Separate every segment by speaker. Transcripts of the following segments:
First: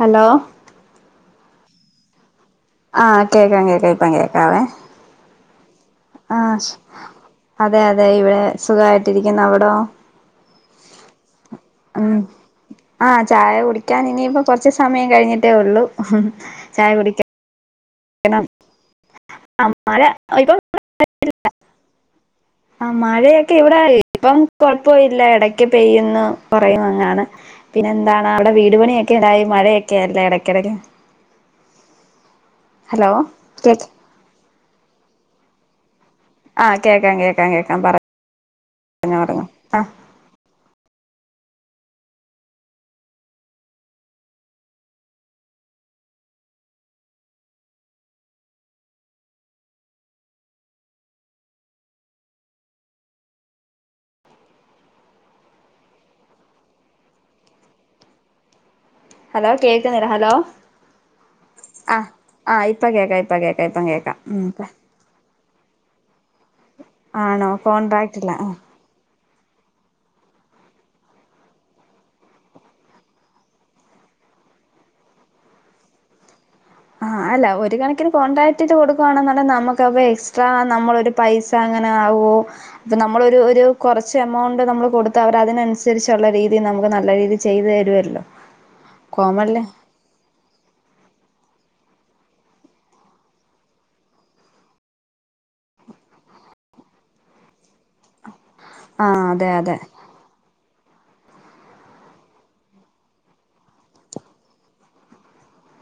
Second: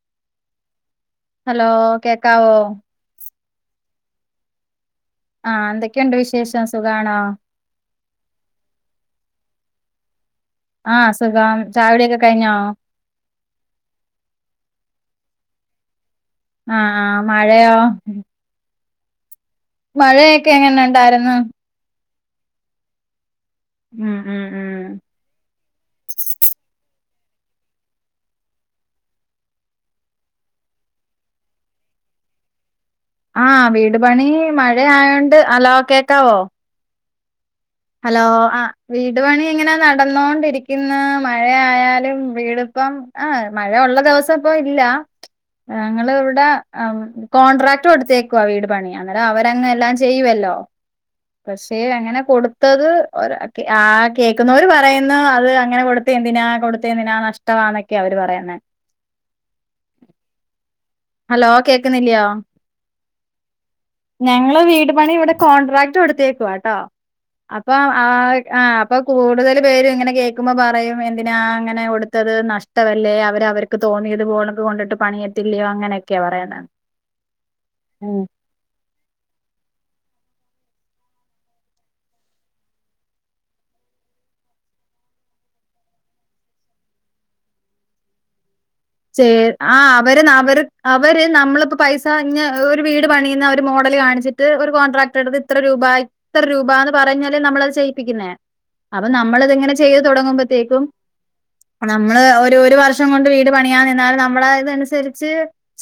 Speaker 1: Hello
Speaker 2: hello കേക്കാവോ
Speaker 1: ആഹ് കേൾക്കാം കേക്ക ഇപ്പാ കേൾക്കാവേ
Speaker 2: ആഹ് എന്തൊക്കെയുണ്ട് വിശേഷം സുഖാണോ
Speaker 1: അതെ അതെ ഇവിടെ സുഖായിട്ടിരിക്കുന്നു അവിടോ
Speaker 2: ആഹ് സുഖം ചായകുടിയൊക്കെ
Speaker 1: ഉം
Speaker 2: കഴിഞ്ഞോ
Speaker 1: ആഹ് ചായ കുടിക്കാൻ ഇനിയിപ്പ കുറച്ച് സമയം കഴിഞ്ഞിട്ടേ ഉള്ളൂ ചായ
Speaker 2: ആഹ് ആഹ്
Speaker 1: കുടിക്കൻ
Speaker 2: മഴയോ
Speaker 1: [inaudible]
Speaker 2: മഴയൊക്കെ എങ്ങനെ ഉണ്ടായിരുന്നു
Speaker 1: ആ മഴയൊക്കെ ഇവിടെ
Speaker 2: ഉം
Speaker 1: ഇപ്പം
Speaker 2: ഉം ഉം
Speaker 1: പോയില്ല ഇടക്ക് പെയ്യുന്ന് കുറയും അങ്ങനെ പിന്നെ എന്താണ് അവിടെ വീട് പണിയൊക്കെ ഉണ്ടായി മഴയൊക്കെ അല്ലേ ഇടക്കിടക്ക് ഹലോ
Speaker 2: ആഹ്‌
Speaker 1: കേക്ക്
Speaker 2: വീട് പണി മഴ ആയോണ്ട് ഹലോ കേക്കാവോ
Speaker 1: ആ കേൾക്കാം കേക്കാം കേൾക്കാം പറയാം
Speaker 2: ഹലോ ആ വീട് പണി എങ്ങനെ നടന്നോണ്ടിരിക്കുന്നു മഴയാലും വീടിപ്പം ആഹ് മഴ ഉള്ള ദിവസം ഇപ്പൊ ഇല്ല ഞങ്ങൾ ഇവിടെ കോൺട്രാക്ട് കൊടുത്തേക്കുവാ വീട് പണിയാൻ അവരല്ലാം അങ്ങ് ചെയ്യുവല്ലോ പക്ഷേ അങ്ങനെ കൊടുത്തത് ആ കേൾക്കുന്നവര് പറയുന്നു അത് അങ്ങനെ കൊടുത്ത് എന്തിനാ കൊടുത്തെ എന്തിനാ നഷ്ടമാന്നൊക്കെ അവര് പറയുന്നെ
Speaker 1: ഹലോ കേൾക്കുന്നില്ല ഹലോ
Speaker 2: ഹലോ
Speaker 1: ആഹ
Speaker 2: കേക്കുന്നില്ലയോ
Speaker 1: ആഹ് ഇപ്പ കേക്കാ ഇപ്പ കേക്ക ഇപ്പ കേക്കാം ഉം
Speaker 2: ഞങ്ങള് വീട് പണി ഇവിടെ കോൺട്രാക്ട് കൊടുത്തേക്കുവാ കേട്ടോ
Speaker 1: ആണോ
Speaker 2: അപ്പ
Speaker 1: കോൺട്രാക്റ്റില്ല ആഹ്
Speaker 2: ഇപ്പൊ കൂടുതൽ പേര് ഇങ്ങനെ കേൾക്കുമ്പോ പറയും എന്തിനാ അങ്ങനെ കൊടുത്തത് നഷ്ടമല്ലേ അവരവർ- തോന്നിയത് പോലൊ കൊണ്ടിട്ട് പണിയെത്തില്ലയോ അങ്ങനെയൊക്കെ പറയുന്നെ
Speaker 1: ആഹ്‌ അല്ല ഒരു കണക്കിന് കോണ്ടടാ- റ്റട്ട് കൊടുക്കുവാണെന്ന നമുക്കപ്പോ എക്സ്ട്രാ നമ്മള് ഒരു പൈസ അങ്ങനെ ആകോ അപ്പൊ നമ്മൾ ഒരു ഒരു കുറച്ച് എമൗണ്ട് നമ്മള് കൊടുത്ത അവർ അതിനനുസരിച്ചുള്ള രീതിൽ നമുക്ക് നല്ല രീതി- ചെയ്തു തരുമല്ലോ
Speaker 2: ച്ചേ ആ അവര് അവര് അവര് നമ്മളിപ്പോ പൈസഞ്ഞ ഒരു വീട് പണിയുന്ന ഒരു മോഡല് കാണിച്ചിട്ട് ഒരു കോൺട്രാറ്റ് എടുത്ത് ഇത്ര രൂപായി എത്ര രൂപാന്ന് പറഞ്ഞല്ലേ നമ്മളത് ചെയ്യിപ്പിക്കുന്നേ അപ്പൊ
Speaker 1: ആഹ് അതെ
Speaker 2: നമ്മളിത് ഇങ്ങനെ
Speaker 1: അതെ
Speaker 2: ചെയ്ത് തുടങ്ങുമ്പത്തേക്കും നമ്മള് ഒരു ഒരു വർഷം കൊണ്ട് വീട് പണിയാ നിന്നാലും നമ്മള് ഇതനുസരിച്ച്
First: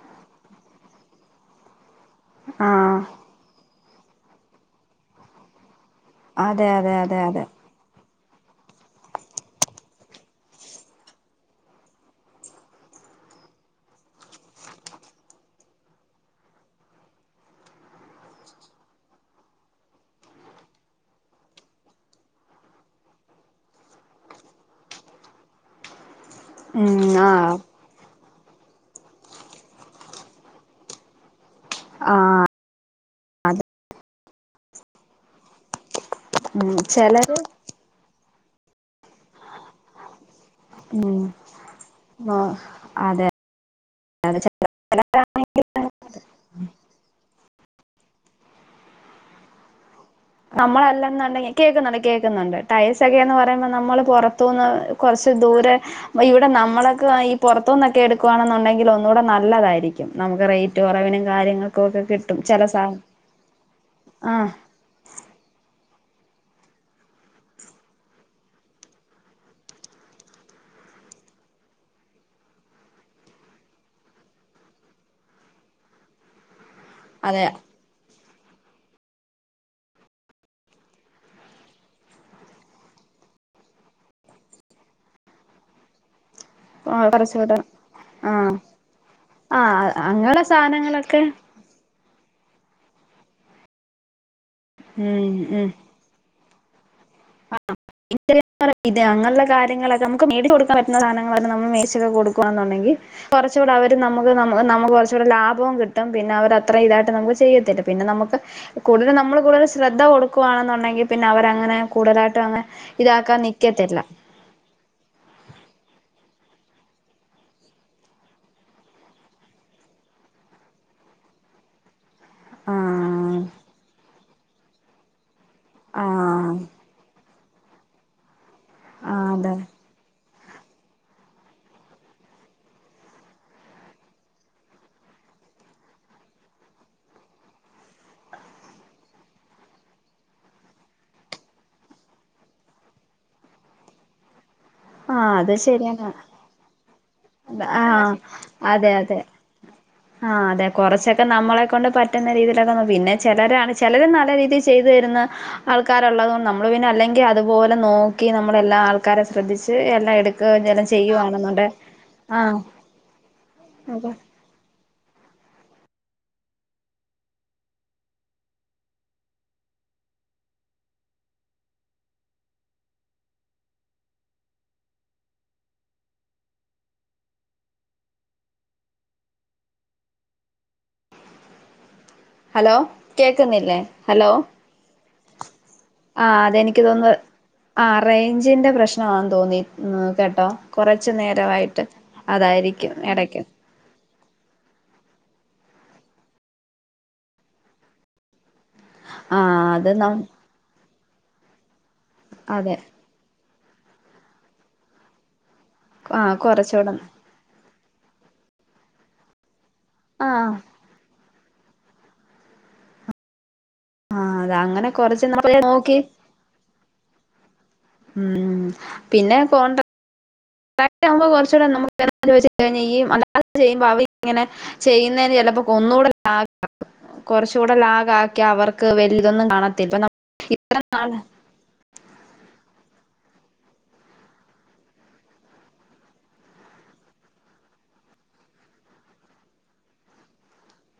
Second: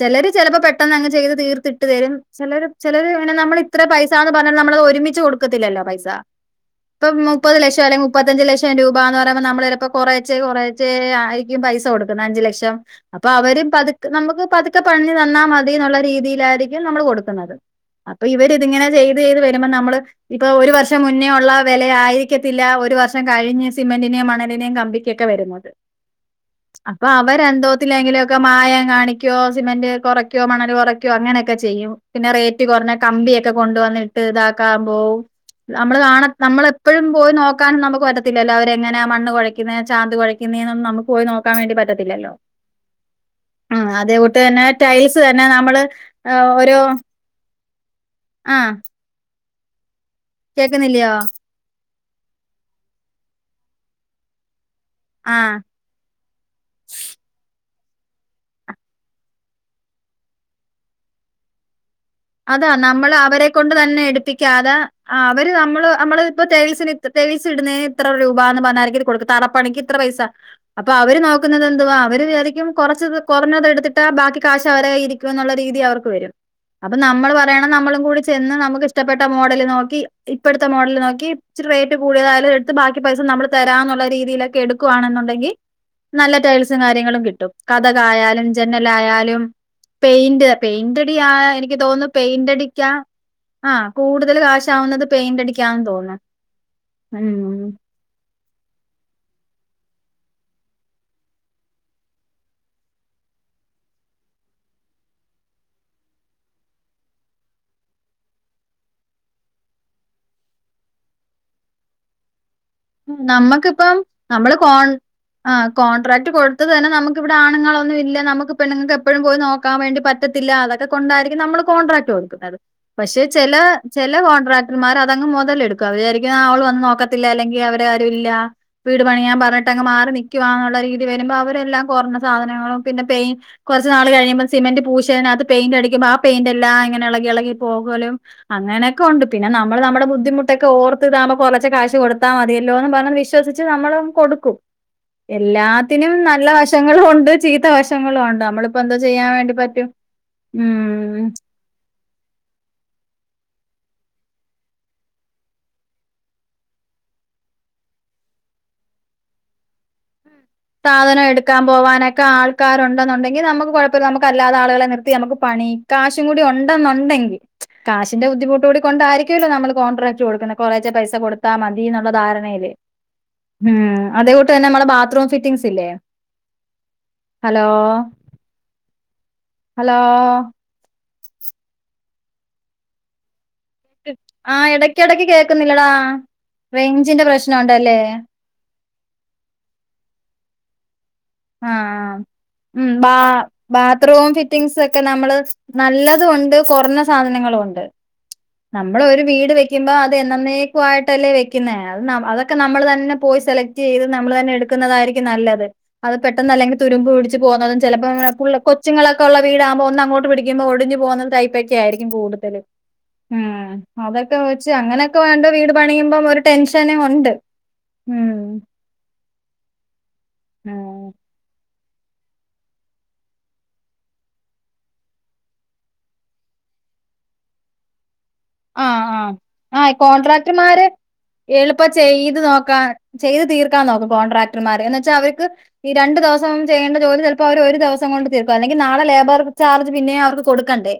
Speaker 2: ചെലര് ചിലപ്പോ പെട്ടെന്ന് അങ്ങ് ചെയ്ത് തീർത്തിട്ട് തരും ചെലര്
Speaker 1: ആഹ്
Speaker 2: ചെലര് ഇങ്ങന നമ്മള് ഇത്ര പൈസാന്ന് പറഞ്ഞാ നമ്മളത് ഒരുമിച്ച് കൊടുക്കത്തില്ലല്ലോ പൈസ
Speaker 1: അതെ അതെ
Speaker 2: ഇപ്പം
Speaker 1: അതെ അതെ
Speaker 2: മുപ്പത് ലക്ഷം അല്ലെം മുപ്പത്തഞ്ച് ലക്ഷം രൂപാന്ന് പറയുമ്പോൾ നമ്മള് ചിലപ്പോൾ കൊറേച്ചെ കൊറേച്ചെ ആയിരിക്കും പൈസ കൊടുക്കുന്നേ അഞ്ച് ലക്ഷം റ്റം അപ്പൊ അവര് പതുക്ക് നമുക്ക് പതുക്ക പണിഞ്ഞു തന്നാൽ മതിന്നുള്ള രീതിയിലായിരിക്കും നമ്മള് കൊടുക്കുന്നത് അപ്പൊ ഇവര് ഇതിങ്ങനെ ചെയ്ത് ചെയ്ത് വരുമ്പോ നമ്മള് ഇപ്പൊ ഒരു വർഷം മുന്നേ ഒള്ള വെല ആയിരിക്കത്തില്ല ഒരു വർഷം കഴിഞ്ഞ് സിമെന്റിനേം മണലിനെം കമ്പി കെക്കവരുമോത് അപ്പ
Speaker 1: ഉം
Speaker 2: അം
Speaker 1: ആഹ്
Speaker 2: ബോത്തിലേങ്കില് ഒക്ക മായം കാണിക്കോ സിമന്റ് കൊറക്കോ മണല് കൊറയ്ക്കോ അങ്ങനെയൊക്കെ ചെയ്യും
Speaker 1: ആഹ്
Speaker 2: പിന്നെ റേ കട്ടി കൊറഞ്ഞ കമ്പിയൊക്കെ കൊണ്ടുവന്നിട്ട് ഇതാക്കാൻ പോവും നമ്മള് കാണ നമ്മള്
Speaker 1: ഉം
Speaker 2: എപ്പോഴും പോയി
Speaker 1: ചെലര്
Speaker 2: നോ ക്കാനും നമുക്ക് പറ്റത്തില്ലല്ലാ അവര് എങ്ങനാ മണ്ണ് കൊഴക്കുന്നേ ചാന്ത് കൊഴക്കുന്നേന്നും നമുക്ക്
Speaker 1: ഉം
Speaker 2: പോയി നോക്കാൻ വേണ്ടി പറ്റത് ഇല്ലോ
Speaker 1: അതെ
Speaker 2: ആഹ് അതേ
Speaker 1: അതെ
Speaker 2: കുട്ട്തന്നെ ടൈസ് തന്നെ നമ്മള് ഓരോ ആഹ്
Speaker 1: നമ്മളല്ല എന്നുണ്ടെങ്കി കേൾക്കുന്നുണ്ട് കേൾക്കുന്നുണ്ട് ടൈസ് ഒക്കെന്ന് പറയുമ്പോ നമ്മള് പൊറത്തുന്ന് കൊറച്ച്
Speaker 2: ആ
Speaker 1: ദൂരെ അപ്പ ഇവിടെ നമ്മളൊക്ക ഈ പുറത്തുനിന്നക്കെ എടുക്കുവാണ് എന്നുണ്ടെങ്കില് ഒന്നുകൂടെ നല്ലതായിരിക്കും നമുക്ക് റേ റ്റു കുറവിന് കാര്യങ്ങൾക്കും ഒക്കെ കി
Speaker 2: അതാ നമ്മള് അവരെ കൊണ്ട് തന്നെ
Speaker 1: ആഹ്
Speaker 2: എടുപ്പിക്കാത ആഹ് അവര് നമ്മള് നമ്മള് ഇപ്പ തേൾസിന് ഇത്ത തേൾസ് ഇടുന്നേന് ഇത്ര രൂപന്ന് പറഞ്ഞാരങ്കിലും ഇത് കൊടുക്കും തടപ്പണിക്ക് ഇത്ര പൈസ അപ്പൊ അവര് നോക്കുന്നത് എന്തുവാ അവര് വിചാരിക്കും കൊറച്ചത് കൊറഞ്ഞത് എടുത്തിട്ടാ ബാക്കി കാശ് അവരെകയ്യിലിരി ക്കുന്നൊള്ള രീതി അവർക്ക് വരും അപ്പൊ നമ്മള്
Speaker 1: അതെ
Speaker 2: പറയണം നമ്മളും കൂടി ചെന്ന് നമുക്ക് ഇഷ്ടപ്പെട്ട മോഡല് നോക്കി ഇപ്പെടുത്തെ മോഡല് നോക്കി ഇച്ചിറ് റേറ്റ് കൂടിയതായാലും ത്ത് ബാക്കി പൈസ നമ്മള് തരാനുള്ള രീതിയിലൊക്കെ എടുക്കുവാണെന്നുണ്ടെങ്കി നല്ല ടൈൽസ് സും
Speaker 1: ആഹ്
Speaker 2: കാര്യങ്ങളും കിട്ടും
Speaker 1: കുറച്ചൂടെ
Speaker 2: കതക് ആയാലും
Speaker 1: ആഹ്
Speaker 2: ജന്നൽ ആയാലും
Speaker 1: ആഹ് അങ്ങനെയുള്ള
Speaker 2: പെയിന്റർ
Speaker 1: സാധനങ്ങളൊക്കെ
Speaker 2: പെയിന്റടിയാ എനി ക്ക് തോന്നുന്നു പെയിന്റടിക്കാ ആഹ് കൂടുതൽ കാശാവുന്നത്
Speaker 1: ഉം
Speaker 2: പെയിന്റ്
Speaker 1: ഉം
Speaker 2: അടിക്കാൻ തോൻണ് ഉം
Speaker 1: ഇത്രേം [unintelligible] ഇദേ അങ്ങള്ള കാര്യങ്ങളൊക്കെ നമുക്ക് മടിച്ച് കൊടുക്കൻ പറ്റുന്ന സാധനങ്ങള് നമ്മൾ മേശൊക്കെ കൊടുക്കുവാന്നുണ്ടെങ്കിൽ കൊറച്ചൂടെ അവര് നമുക്ക് നമു നമുക്ക് കൊറച്ചൂട ലാഭവും കിട്ടും പിന്നെ അവർ അത്രയും ഇതായിട്ട് നമുക്ക് ചെയ്യത്തില്ല പിന്നെ നമുക്ക് കൂടുതൽ നമ്മള് കൂടുതല് ശ്രദ്ധ കൊടുക്കുവാണെന്നുണ്ടെങ്കിൽ പിന്നെ അവര് അങ്ങനെ കൂടോലാട്ട് അങ്ങേ
Speaker 2: നമ്മക്കിപ്പം നമ്മള് കോൺ ആഹ് കോൺട്രാക്ട് കൊടുത്തതുതന്നെ നമുക്ക് ഇവിടെ ആണുങ്ങളൊന്നും ഇല്ല നമുക്ക് പെണ്ണുങ്ങക്ക് എപ്പഴും പോയി നോ ക്കാൻ വേണ്ടി പറ്റത്തില്ല അതക്ക കൊണ്ടായിരിക്കും നമ്മള് കോൺട്രാക്റ്റ് കൊട് ക്കുന്നത് പക്ഷെ
Speaker 1: ആഹ്
Speaker 2: ചെല ചെല കോൺട്രാക്ടർമാർ അതങ്ങ് മൊതലെടുക്കും അവര് വിചാരിക്കും
Speaker 1: ആഹ്
Speaker 2: അവള് വന്ന് നോക്ക ത്തില അല്ലെങ്കിൽ അവര ആരും ഇല്ല വീട്
Speaker 1: ആഹ്
Speaker 2: പണിയാൻ
Speaker 1: അതെ
Speaker 2: പറഞ്ഞിട്ടങ്ങ് മാറി നി ക്കുവാന്നുള്ള രീതി വരുമ്പോ അവര് എല്ലാം കൊറഞ്ഞ സാധനങ്ങളും പിന്നെ പെയി കുറച്ച് നാൾ കഴിയമ്പം സിമന്റ് പൂശേനാത്ത് പെയിന്റ്ടിക്കമ്പം ആ പെയിന്റ്ല്ലാം ഇങ്ങന എളകി എളകി പോകലും അങ്ങനെക്കെ ഒണ്ട് പിന്നെ നമ്മള് നമ്മടെ ബുദ്ധിമുട്ടൊക്കെ ഓർത്ത് ഇതകുമ്പം കൊറച്ച് കാശ് കൊടു ത്താ മതിയല്ലോന്ന് പറഞ്ഞ് വിശ്വസിച്ച് നമ്മള് കൊടുക്കും
Speaker 1: ആഹ് അത്
Speaker 2: എല്ലാത്തിനും
Speaker 1: ശരിയാണ്
Speaker 2: നല്ല വശ് റ്റങ്ങളും ഒണ്ട് ചീത്ത
Speaker 1: ആഹ്
Speaker 2: വശങ്ങളും ഉണ്ട് നമ്മളിപ്പോ
Speaker 1: അതെ
Speaker 2: എന്തോ
Speaker 1: അതെ
Speaker 2: ചെയ്യാൻ വേണ്ടി പറ്റും
Speaker 1: ആഹ് അതെ
Speaker 2: ഉം
Speaker 1: കുറച്ചൊക്കെ നമ്മളെ കൊണ്ട് പ റ്റുന്ന രീതിയിലൊക്കെ വന്ന് പിന്നെ ചെലരാണ് ചെലരും നല്ല രീതിൽ ചെയ്തു തരുന്ന ആൾക്കാരൊള്ളത് കൊണ്ട് നമ്മള് പിന്നെ അല്ലെങ്കിൽ അതുപോലെ നോക്കി നമ്മളെല്ലാ ആൾക്കാരെ ശ്രദ്ധിച്ച് എല്ലാം എട്
Speaker 2: സാധനം എടുക്കാൻ പോവാനൊക്ക
Speaker 1: ആഹ്
Speaker 2: ആൾക്കാര് ഒണ്ടെന്നുണ്ടെങ്കിൽ നമുക്ക് കൊഴപ്പില്ല
Speaker 1: അതെ
Speaker 2: നമുക്കാ അല്ലാതെ ആളുകളെ നിർത്തി നമുക്ക് പണി കാശും കൂടി ഒണ്ടെന്നുണ്ടെങ്കിൽ കാശിന്റെ ബുദ്ധിമുട്ട് കൂടി കൊണ്ടായിരിക്കുമല്ലോ നമ്മള് കോൺട്രാക്ട് കൊടുക്കുന്നേ കൊറേച്ചെ പൈസ കൊടുത്താ മതിന്നുള്ള ധാരണല് ഏഹ അതോട്ട് തന്ന നമ്മള ബാത്റൂം ല്ല ഹലോ ഹലോ
Speaker 1: ഹലോ കേക്കുന്നില്ലേ ഹലോ
Speaker 2: ആഹ ഇടക്കിടക്ക് കേൾക്കുന്നില്ലടാ
Speaker 1: ആഹ്
Speaker 2: റേഞ്ചിന്റെ പ്രശ്നണ്ടല്ലേ?
Speaker 1: ഞ്ച്ന്റെ പ്രശ്നമാെന്ന് തോന്നി കേട്ടോ കുറച്ച നേരം യിട്ട്
Speaker 2: ആഹ് ഉം
Speaker 1: അതായിരിക്കും
Speaker 2: ബാ
Speaker 1: ഇടയ്ക്ക്
Speaker 2: ബാത്റൂം ഫിറ്റിംഗസ് ഒക്കെ നമ്മള് നല്ലതും ഉണ്ട് കുറഞ്ഞ സാധനങ്ങളും ഉണ്ട് നമ്മള ഒരു വീട്
Speaker 1: ആഹ്
Speaker 2: വെക്കുമ്പോ
Speaker 1: ന
Speaker 2: അത് എന്നെന്ന്ക്കുയിട്ടല്ലേ വെക്കുന്നേ അത് അതൊക്കെ
Speaker 1: അതെ
Speaker 2: നമ്മൾ തന്നെ പോയി സെലക്ട് ചെയ്ത് നമ്മൾ തന്നെ എടുക്കുന്നതായിരിക്കും നല്ലത് അത്
Speaker 1: ആഹ്
Speaker 2: പെട്ടെന്ന് അല്ലങ്കിൽ
Speaker 1: കുറച്ചൂടെ
Speaker 2: തുരുമ്പ്ടി പോകത ചിലപ്പോ കൊച്ചങ്ങളൊക്കെള്ളീടകുമ്പോ ഒന്ന് അങ്ങോട്ട്
Speaker 1: ആഹ്
Speaker 2: പിടിക്കുമോ ഒഞ്ഞു പോകുന്നത് തൈ ക്ക ആയിരിക്കും കൂടുതൽ ഉം അതൊക്കെ
Speaker 1: ആഹ് അത്
Speaker 2: വെച്ച്
Speaker 1: അങ്ങനെ
Speaker 2: അങ്ങനെയൊക്കെ
Speaker 1: കൊറച്ച്
Speaker 2: വേണ്ട
Speaker 1: നമ്മള്
Speaker 2: വീട്
Speaker 1: നോക്കി
Speaker 2: പണിയുമ്പം ഒരു ടെൻഷന ഉണ്ട്
Speaker 1: ഉം പിന്നെ കോണ്ട
Speaker 2: ഉം
Speaker 1: ക് ആവുമ്പോ കുറച്ചൂടെ നമുക്ക് ഇങ്ങനെ നു അല്ലാെ ചെയ്യുമ്പോ അവ ഇങ്ങനെ ചെയ്യുന്നതിന് ചിലപ്പോ കൊന്നുകൂടെ ലാ കുറച്ച കൂടെ ലാഗ ആഹ അവർക്ക്
Speaker 2: ആഹ് ആഹ്
Speaker 1: വലിയതൊന്നും കാണാത്തില്ല ഇപ്പ ഇത്ര നാള്
Speaker 2: എളുപ്പ ചെയ്ത് നോക്കാ ചെയ്ത് തീർക്കാൻ നോക്കും കോൺട്രാക്ടർമാര് എന്നവെച്ച അവർക്ക് ഈ രണ്ട ദിവസണ്ട ജോലി ചിലപ്പോ അവര് ഒരു ദിവസം കൊണ്ട് തീർക്കും അല്ലെങ്കിൽ നാളെ ലേബർ ചാർജ് പിന്നെ അവർക്ക് കൊടുക്കു കണ്ട്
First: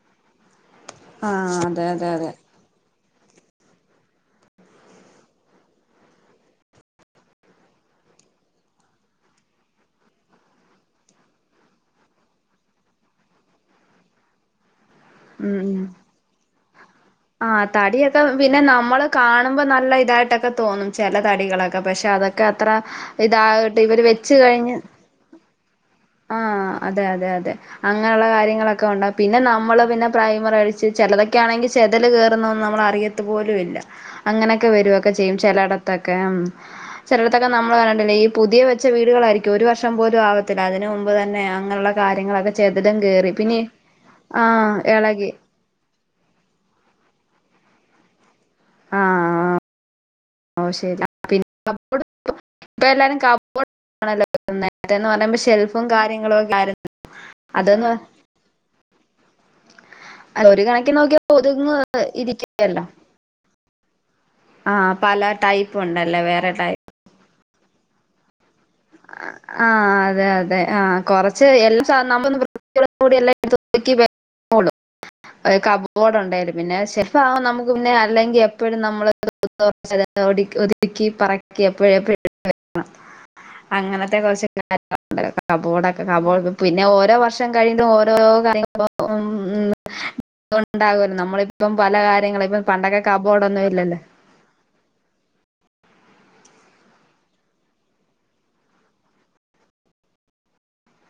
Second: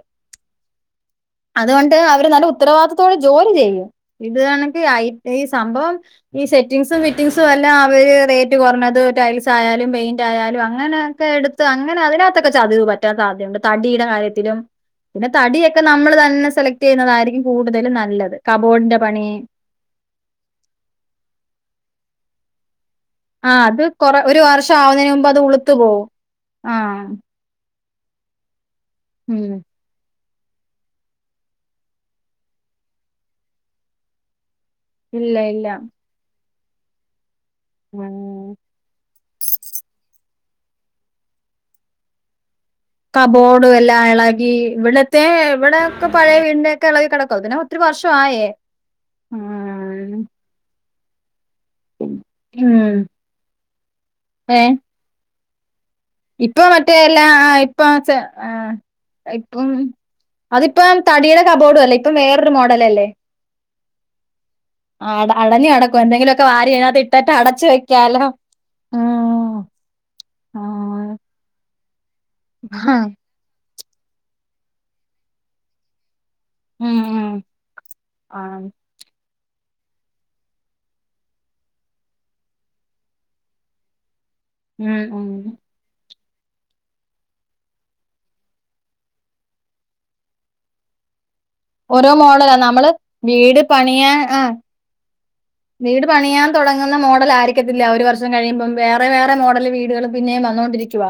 Speaker 1: ആഹ് അതെ
Speaker 2: അതുകണ്ട്
Speaker 1: അതെ
Speaker 2: അവര്
Speaker 1: അതെ
Speaker 2: നല്ല ഉത്തരവാദിത്തോടെ ജോലി ചെയ്യും ഇത് കണക്ക് ഈ സംഭവം ഈ സെറ്റിംഗസും ഫിറ്റിംഗസും എല്ലാം അവര് റേറ്റ് കുറഞ്ഞത് ടൈൽസ് ആയാലും പെയിന്റ് ആയാലും അങ്ങനെയൊക്കെ എടുത്ത് ത് അങ്ങനെ അതിനകത്തൊക്കെ ചതിവ് പറ്റാൻ സാധ്യതുണ്ട് തടിയുടെ കാര്യത്തിലും പിന്നെ
Speaker 1: ഉം
Speaker 2: തടിയൊക്കെ
Speaker 1: ഉം
Speaker 2: നമ്മൾ തന്നെ സെലക്
Speaker 1: ആഹ് തടി യൊക്കെ പിന്നെ നമ്മള്
Speaker 2: പണി
Speaker 1: കാണുമ്പോ നല്ല ഇതായിട്ടൊക്കെ തോന്നും ചില തടികളൊക്കെ പക്ഷെ അതൊക്കെ അത്ര
Speaker 2: ആഹ്
Speaker 1: ഇതായിട്ട്
Speaker 2: അത്
Speaker 1: ഇവര്
Speaker 2: കൊറെ
Speaker 1: വെച്ച്
Speaker 2: ഒരു വർഷം
Speaker 1: കഴിഞ്ഞ്
Speaker 2: ആവുന്നതിന് മുമ്പ് അത് ഉളുത്തു പോകും
Speaker 1: ആഹ് അതെ അതെ അതെ അങ്ങനെയുള്ള കാര്യങ്ങളൊക്കെ ഉണ്ടാവും പിന്നെ
Speaker 2: ഉം
Speaker 1: നമ്മള് പിന്നെ പ്രൈമർ അടിച്ച് ചിലതൊക്കെ ആണെങ്കിൽ ചെതൽ കയറുന്നന്നും നമ്മൾ അറിയത്തത് പോലും ഇല്ല അങ്ങനെയൊക്കെ വരും ഒക്കെ
Speaker 2: ഇല്ല
Speaker 1: ചെയ്യും
Speaker 2: ഇല്ല
Speaker 1: ചിലയിടത്തൊക്കെ ഉം ചിലയിടത്തൊക്കെ നമ്മള് പറ
Speaker 2: ഉം
Speaker 1: ഈ പുതിയ വെച്ച വീടുകളായിരിക്കും ഒരു വർഷം പോലും ആവത്തില്ല അതിന് മുമ്പ് തന്നെ അങ്ങനെയുള്ള കാര്യങ്ങളൊക്കെ ചേതലങ്കി
Speaker 2: കബോർഡും എല്ലാം ഇളകി ഇവിടത്തെ
Speaker 1: എളകി
Speaker 2: ഇവിടെക്കെ പഴയ വീടിന്റെ ഒക്കെ ഇളക്കി കിടക്ക അത് പിന്നെ ഒത്തിരി വർഷ ആയേ
Speaker 1: ആഹ്
Speaker 2: ഉം
Speaker 1: ഓ ശരി പിന്നെബോഡ് ഇപ്പ
Speaker 2: ഉം
Speaker 1: എല്ലരും കബബോർഡ്ണല്ല വേക്കുന്നേ
Speaker 2: ഏഹ്
Speaker 1: ന്ന് പറയുമ്പോ ഷെൽഫും കാര്യങ്ങളും ഒക്കെ ആഹ്
Speaker 2: അല്ല ആഹ് ഇപ്പ ആഹ് ഇപ്പം
Speaker 1: ഒരു കണക്കിന്
Speaker 2: അതിപ്പം
Speaker 1: നോക്കിയാ
Speaker 2: തടിയുടെ
Speaker 1: ഒതുങ്ങി
Speaker 2: കബോർഡും അല്ലേ ഇപ്പം വേറൊരു
Speaker 1: ഇരിക്കുകയല്ലോ
Speaker 2: മോഡല് അല്ലേ
Speaker 1: പല
Speaker 2: ആഹ് അടഞ്ഞ്
Speaker 1: ടൈപ്പ്
Speaker 2: കേടക്കുവ
Speaker 1: ഉണ്ടല്ലേ
Speaker 2: എന്തെങ്കിലുമൊക്കെ
Speaker 1: വേറെ
Speaker 2: വാരി
Speaker 1: ടൈപ്പ്
Speaker 2: അതിനകത്ത് ഇട്ടട്ട് അടച്ചു വെക്കാലോ
Speaker 1: ആഹ് അതെ അതെ ആഹ് കൊറച്ച് എല്ലാം സാധന
Speaker 2: ആഹ്
Speaker 1: [unintelligible] കബോർഡ ഉണ്ടായും പിന്നെ
Speaker 2: ഉം
Speaker 1: ശെപ്പ
Speaker 2: ഉം
Speaker 1: ആഹ് നമുക്ക് പിന്നെ അല്ലെങ്കിൽ
Speaker 2: ആഹ്
Speaker 1: എപ്പോഴും നമ്മള് [unintelligible] ഒതുക്കി പറക്കി അ എപ്പോഴും എപ്പഴും അങ്ങനത്തെ കുറച്ച്
Speaker 2: ഉം
Speaker 1: കാര്യല്ലോ
Speaker 2: ഉം
Speaker 1: കബോഡൊക്കെ പിന്നെ ഓരോ വർഷം കഴിയുന്നതും ഓരോ ഒരോ കാര്യങ്ങളും ന്ന്അണ്ടാകല്ലോ നമ്മളിപ്പം പല
Speaker 2: ഓരോ
Speaker 1: കാര്യങ്ങള
Speaker 2: മോഡലാ
Speaker 1: ഇപ്പ
Speaker 2: നമ്മള്
Speaker 1: പണ്ടൊക്കെ
Speaker 2: വീട്
Speaker 1: കബോർഡൊന്നും ഇല്ലല്ലോ
Speaker 2: പണിയാൻ ആ വീട് പണിയാൻ തു്ടങ്ങുന്ന മോഡൽ ആയിരിക്കത്തില്ല ഒരു വർഷം കഴിയുമ്പം വേറെ വേറെ മോഡല് വീടുകൾ പിന്നെയും വന്നോൊണ്ടിരിക്കവാ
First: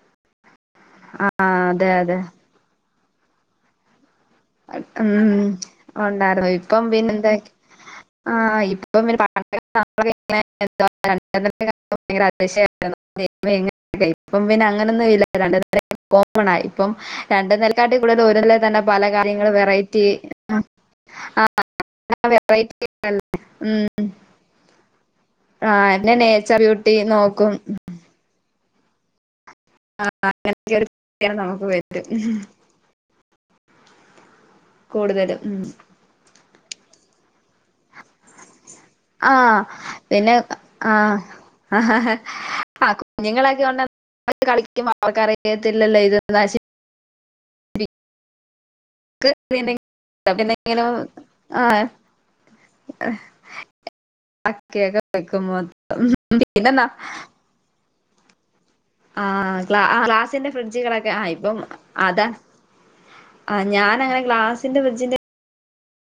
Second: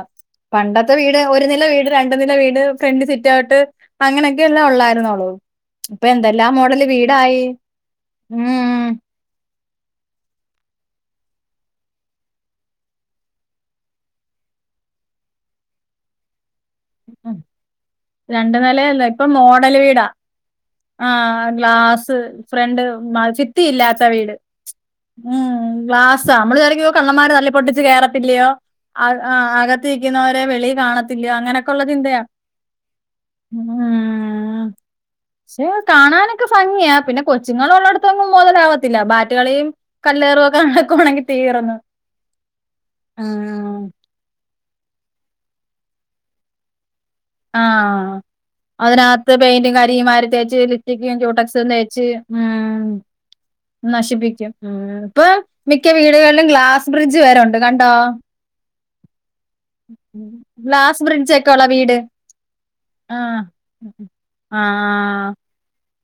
Speaker 2: പണ്ടത്തെ വീട് ഒരു
Speaker 1: ആഹ്
Speaker 2: നില വീട്
Speaker 1: അതെ
Speaker 2: രണ്ട
Speaker 1: അതെ
Speaker 2: നില വീട് ഫ്രണ്ട്ി സിറ്റ് ആാവട്ട് അങ്ങനെയൊക്കെ എല്ലാം ഉള്ളായിരുന്നോളു
Speaker 1: ഉം
Speaker 2: ഇപ്പൊ എന്തെല്ലാ മോഡല് വീടായി
Speaker 1: ആ
Speaker 2: ഉം
Speaker 1: ഇപ്പൊ പ ര [unintelligible] [unintelligible] ഇപ്പ പിന്നെ അങ്ങനൊന്നും ഇല്ല കോമൺ ആയി ഇപ്പം രണ്ട് നേരെക്കാട്ടി കൂടുതൽ ഒരു
Speaker 2: രണ്ട്
Speaker 1: നിലയിൽ തന്നെ പല
Speaker 2: നിലയല്ല
Speaker 1: കാര്യങ്ങള വെറൈറ്റി
Speaker 2: ആഹ് ഗ്ലാസ് ഫ്രണ്ട്
Speaker 1: വെറൈറ്റി
Speaker 2: ഭിത്തിയില്ലാത്ത വീട് ഉം
Speaker 1: ആ പിന്നെ
Speaker 2: ഗ്ലാസ നമ്മള്
Speaker 1: നേച്ചർ ബ്യൂട്ടി
Speaker 2: വിചാരിക്കും കള്ളന്മാര് നല്ല
Speaker 1: നോക്കും
Speaker 2: പൊട്ടിച്ച് കേയറത്തില്ലയോ അകത്തു അകത്തു
Speaker 1: ആ
Speaker 2: നിൽക്കുന്നവരെ
Speaker 1: അങ്ങനെയൊക്കെ
Speaker 2: വെളിയിൽ
Speaker 1: ഒരു
Speaker 2: കാണത്തില്ലയോ
Speaker 1: ചെയ്യാൻ നമുക്ക്
Speaker 2: അങ്ങനെയൊക്കെ ഉള്ള ചിന്തയാ
Speaker 1: പറ്റും
Speaker 2: ഉം ഉം
Speaker 1: കൂടുതലും ഉം.
Speaker 2: ക്ഷേ കാണാനൊക്കെ ഭംഗിയാ പിന്നെ കൊച്ച്ങ്ങള് ഉള്ളടത്തൊന്നും മുതലാവത്തില്ലാ
Speaker 1: ആഹ് പിന്നെ ആഹ്
Speaker 2: നടക്കുവാണെങ്കി തീർന്ന്
Speaker 1: ആഹ് കുഞ്ഞുങ്ങളൊക്കെണ്ട കളിക്കുമ്പ അവർക്ക അറിയത്തില്ലല്ലോ ഇത് നശിപ്പി
Speaker 2: ആഹ്. അതിനകത്ത് പെയിന്റും കരിയും വാരി തേച്ച്
Speaker 1: എന്തെങ്കിലും
Speaker 2: ലിപ്സ്റ്റിക്കും
Speaker 1: ആ
Speaker 2: ക്യൂട്ട്ക്സും തേച്ച് ഉം നശിപ്പിക്കും ആഹ്
Speaker 1: പക്കയൊക്കെ
Speaker 2: ഇപ്പ
Speaker 1: വെക്കും
Speaker 2: മിക്ക വീടുകളിലും
Speaker 1: പിന്നെ
Speaker 2: ഗ്ലാസ് ബ്രിഡ്ജ് വരെ ഉണ്ട് കണ്ടോ
Speaker 1: ആഹ് ഗ്ലാസ്സിന്റെ
Speaker 2: ഗ്ലാസ്
Speaker 1: ഫ്രിഡ്ജുകളൊക്കെ ആഹ്
Speaker 2: ബ്രിഡ്ജ് ഒക്കെ
Speaker 1: ഇപ്പം
Speaker 2: ഉള്ള വീട്
Speaker 1: ആഹ്
Speaker 2: ആഹ്
Speaker 1: ഞാനങ്ങനെ ഗ്ലാസിന്റെ ഫ്രിഡ്ജിന്റെ
Speaker 2: ആഹ്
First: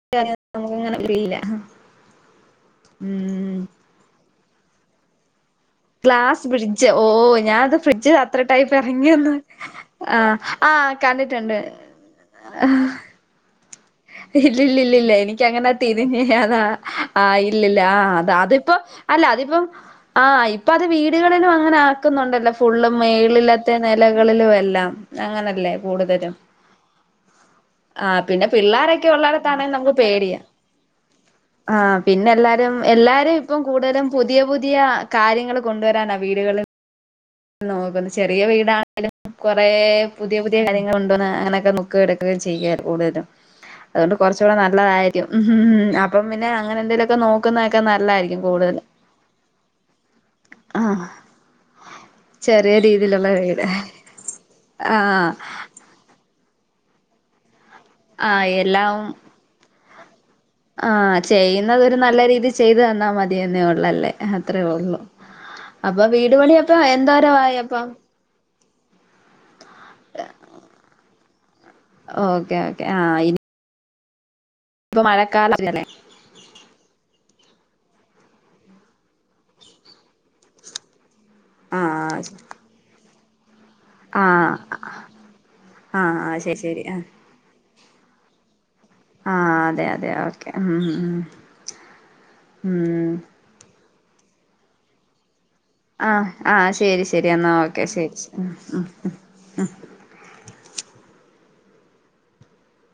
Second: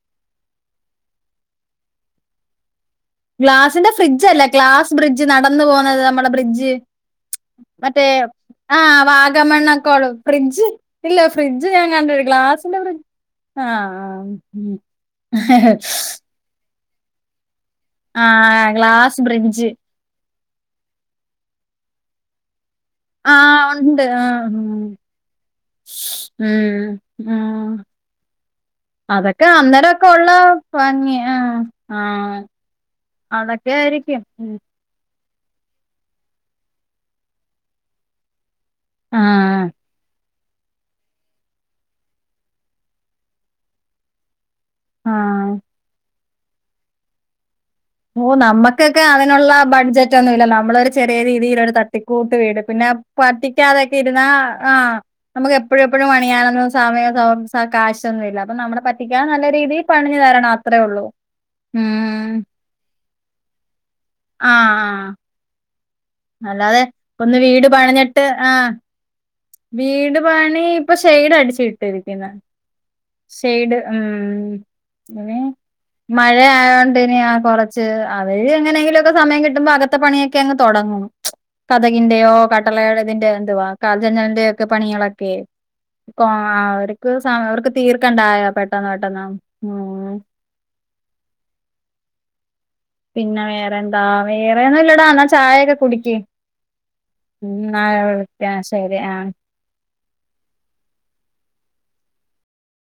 Speaker 1: [unintelligible] ഉം
Speaker 2: ഗ്ലാസിന്റെ ഫ്രിഡ്ജ് അല്ല ഗ്ലാസ് ബ്രിഡ്ജ് നടന്ന് പോക
Speaker 1: ഗ്ലാസ്‌ ബ്രിഡ്ജ് ഓ ഞാൻ അത്
Speaker 2: മറ്റേ
Speaker 1: ഫ്രിഡ്ജ് അത്രേ ടൈപ്പ്
Speaker 2: ആ
Speaker 1: ഇറങ്ങിന്ന്
Speaker 2: വാഗമണ്ണൊക്കെള്ള
Speaker 1: ആഹ്
Speaker 2: ഫ്രിഡ്ജ്
Speaker 1: ആഹ്
Speaker 2: ഇല്ല
Speaker 1: കണ്ടിട്ടുണ്ട്
Speaker 2: ആഹ് ആഹ്.
Speaker 1: ഇല്ലില്ല ഇല്ല ഇല്ല എനിക്ക് അങ്ങനാ തിരിഞ്ഞെ അതാ ആഹ് ഇല്ലില്ല ആഹ്
Speaker 2: ആ
Speaker 1: അതി അതിപ്പോ
Speaker 2: ഗ്ലാസ്
Speaker 1: അല്ല അതിപ്പം
Speaker 2: ബ്രിഡ്ജ്
Speaker 1: ആഹ് ഇപ്പൊ അത് വീടുകളിലും അങ്ങനെ ആക്കുന്നുണ്ടല്ലോ ഫുള്ള്
Speaker 2: ആ
Speaker 1: മേളിലത്തെ
Speaker 2: ഉണ്ട് ആ
Speaker 1: നിലകളിലും
Speaker 2: ഉം
Speaker 1: എല്ലാം അങ്ങനല്ലേ കൂടുതലും
Speaker 2: ഉം
Speaker 1: ആഹ് പിന്നെ പിള്ളോരൊക്കെ
Speaker 2: അതൊക്കെ
Speaker 1: ഉള്ളടത്താണെൽ നമുക്ക്
Speaker 2: അന്നേരൊക്കെ ഉള്ള
Speaker 1: പേടിയ
Speaker 2: ഭംഗി ആ
Speaker 1: ആഹ്
Speaker 2: ആ
Speaker 1: പിന്നെ എല്ലാരും എല്ലാരും ഇപ്പം
Speaker 2: അതൊക്കെ
Speaker 1: കൂടുതലും
Speaker 2: ആയിരിക്കും
Speaker 1: പുതിയ പുതിയ കാര്യങ്ങൾ കൊണ്ടുവരാനാ വീടുകളിൽ നോക്കുന്നു ചെറിയ വീടാണെങ്കിലും
Speaker 2: ആ
Speaker 1: കുറെ പുതിയ പുതിയ കാര്യങ്ങൾ ഉണ്ടോന്ന് അങ്ങനെയൊക്കെ നോക്കുക എടുക്കുക ചെയ്യാ കൂടുതലും അതുകൊണ്ട് കുറച്ചുകൂടെ നല്ലതായിരിക്കും
Speaker 2: ആ
Speaker 1: ഉം അപ്പം പിന്നെ അങ്ങനെ എന്തേലുമൊക്കെ നോക്കുന്നതൊക്കെ നല്ല
Speaker 2: ഓ നമ്മക്കൊക്കെ അതിനുള്ള ബഡ്ജറ്റ് ഒന്നുമില്ല നമ്മളൊരു
Speaker 1: ആഹ്
Speaker 2: ചെറിയ രീതീലൊരു ത തട്ടിക്കൂട്ട് വീട്
Speaker 1: ചെറിയ
Speaker 2: പിന്നെ
Speaker 1: രീതിയിലുള്ള വീട്
Speaker 2: പറ്റിക്കാതൊക്കെ ഇരുന്നാ ആഹ് നമുക്ക് എപ്പോഴും എപ്പോഴും പണിയാനൊന്നും സമയം കാശൊന്നുമില്ല
Speaker 1: ആഹ്
Speaker 2: അപ്പം നമ്മെ
Speaker 1: എല്ലാം
Speaker 2: പറ്റിക്കാൻ നല്ല രീതിയിൽ പണിഞ്ഞു തരണം അത്രേ ഉള്ളൂ
Speaker 1: ആഹ് ചെയ്യുന്നുന്നത് ഒരു നല്ല
Speaker 2: ഉം
Speaker 1: രീതി ചെയ്ത് തന്നാ മതിന്നേ ഉള്ളല്ലേ അത്രയേ
Speaker 2: ആഹ്
Speaker 1: ഉള്ളു
Speaker 2: ആഹ്
Speaker 1: അപ്പൊ വീടുപണി അപ്പ എന്തോര ആയി അപ്പ
Speaker 2: ട്ട് ആഹ് വീട് പണി ഇപ്പൊ ഷെയ്ഡ് അടിച്ചു ഇട്ടിരിക്കുന്ന്
Speaker 1: ഓക്കെ ഓക്കെ ആഹ്
Speaker 2: ഷെയ്ഡ്
Speaker 1: ഇനിയിപ്പ
Speaker 2: ആഹ് [unintelligible]
Speaker 1: മഴക്കാലല്ലേ
Speaker 2: മഴ ആയോണ്ട് ഇനി ആഹ് കുറച്ച് അവര് എങ്ങനെങ്കിലുക്കെ സമയം കിട്ടുമ്പോ അകത്തെ പണിയൊക്കെ അങ്ങ് തുടങ്ങും കതകിന്റെയോ
Speaker 1: ആഹ്
Speaker 2: കട്ടില തീന്റെ എന്തുവാ ജനലിന്റെ
Speaker 1: ആഹ്
Speaker 2: ഒക്കെ പണികളൊക്കെ
Speaker 1: ആഹ് ശരി ശരി ആഹ്
Speaker 2: അവർക്ക് അവർക്ക് തീർക്കണ്ടായോ പെട്ടെന്ന് പെട്ടെന്ന്
Speaker 1: ആഹ് അതെ അതെ
Speaker 2: ഉം
Speaker 1: അതെ ഓക്കെ ഉം ഉം.
Speaker 2: പിന്നെ വേറെന്താ വേറെന്നും ഇല്ലടാ എന്ന ചായൊക്കെ
Speaker 1: ആഹ് ആഹ് ശരി ശരി എന്നാൽ ഓക്കെ
Speaker 2: ആ
Speaker 1: ശരി ഉം
Speaker 2: വിളിക്കാം
Speaker 1: ഉം
Speaker 2: ശരി ആ
Speaker 1: ഉം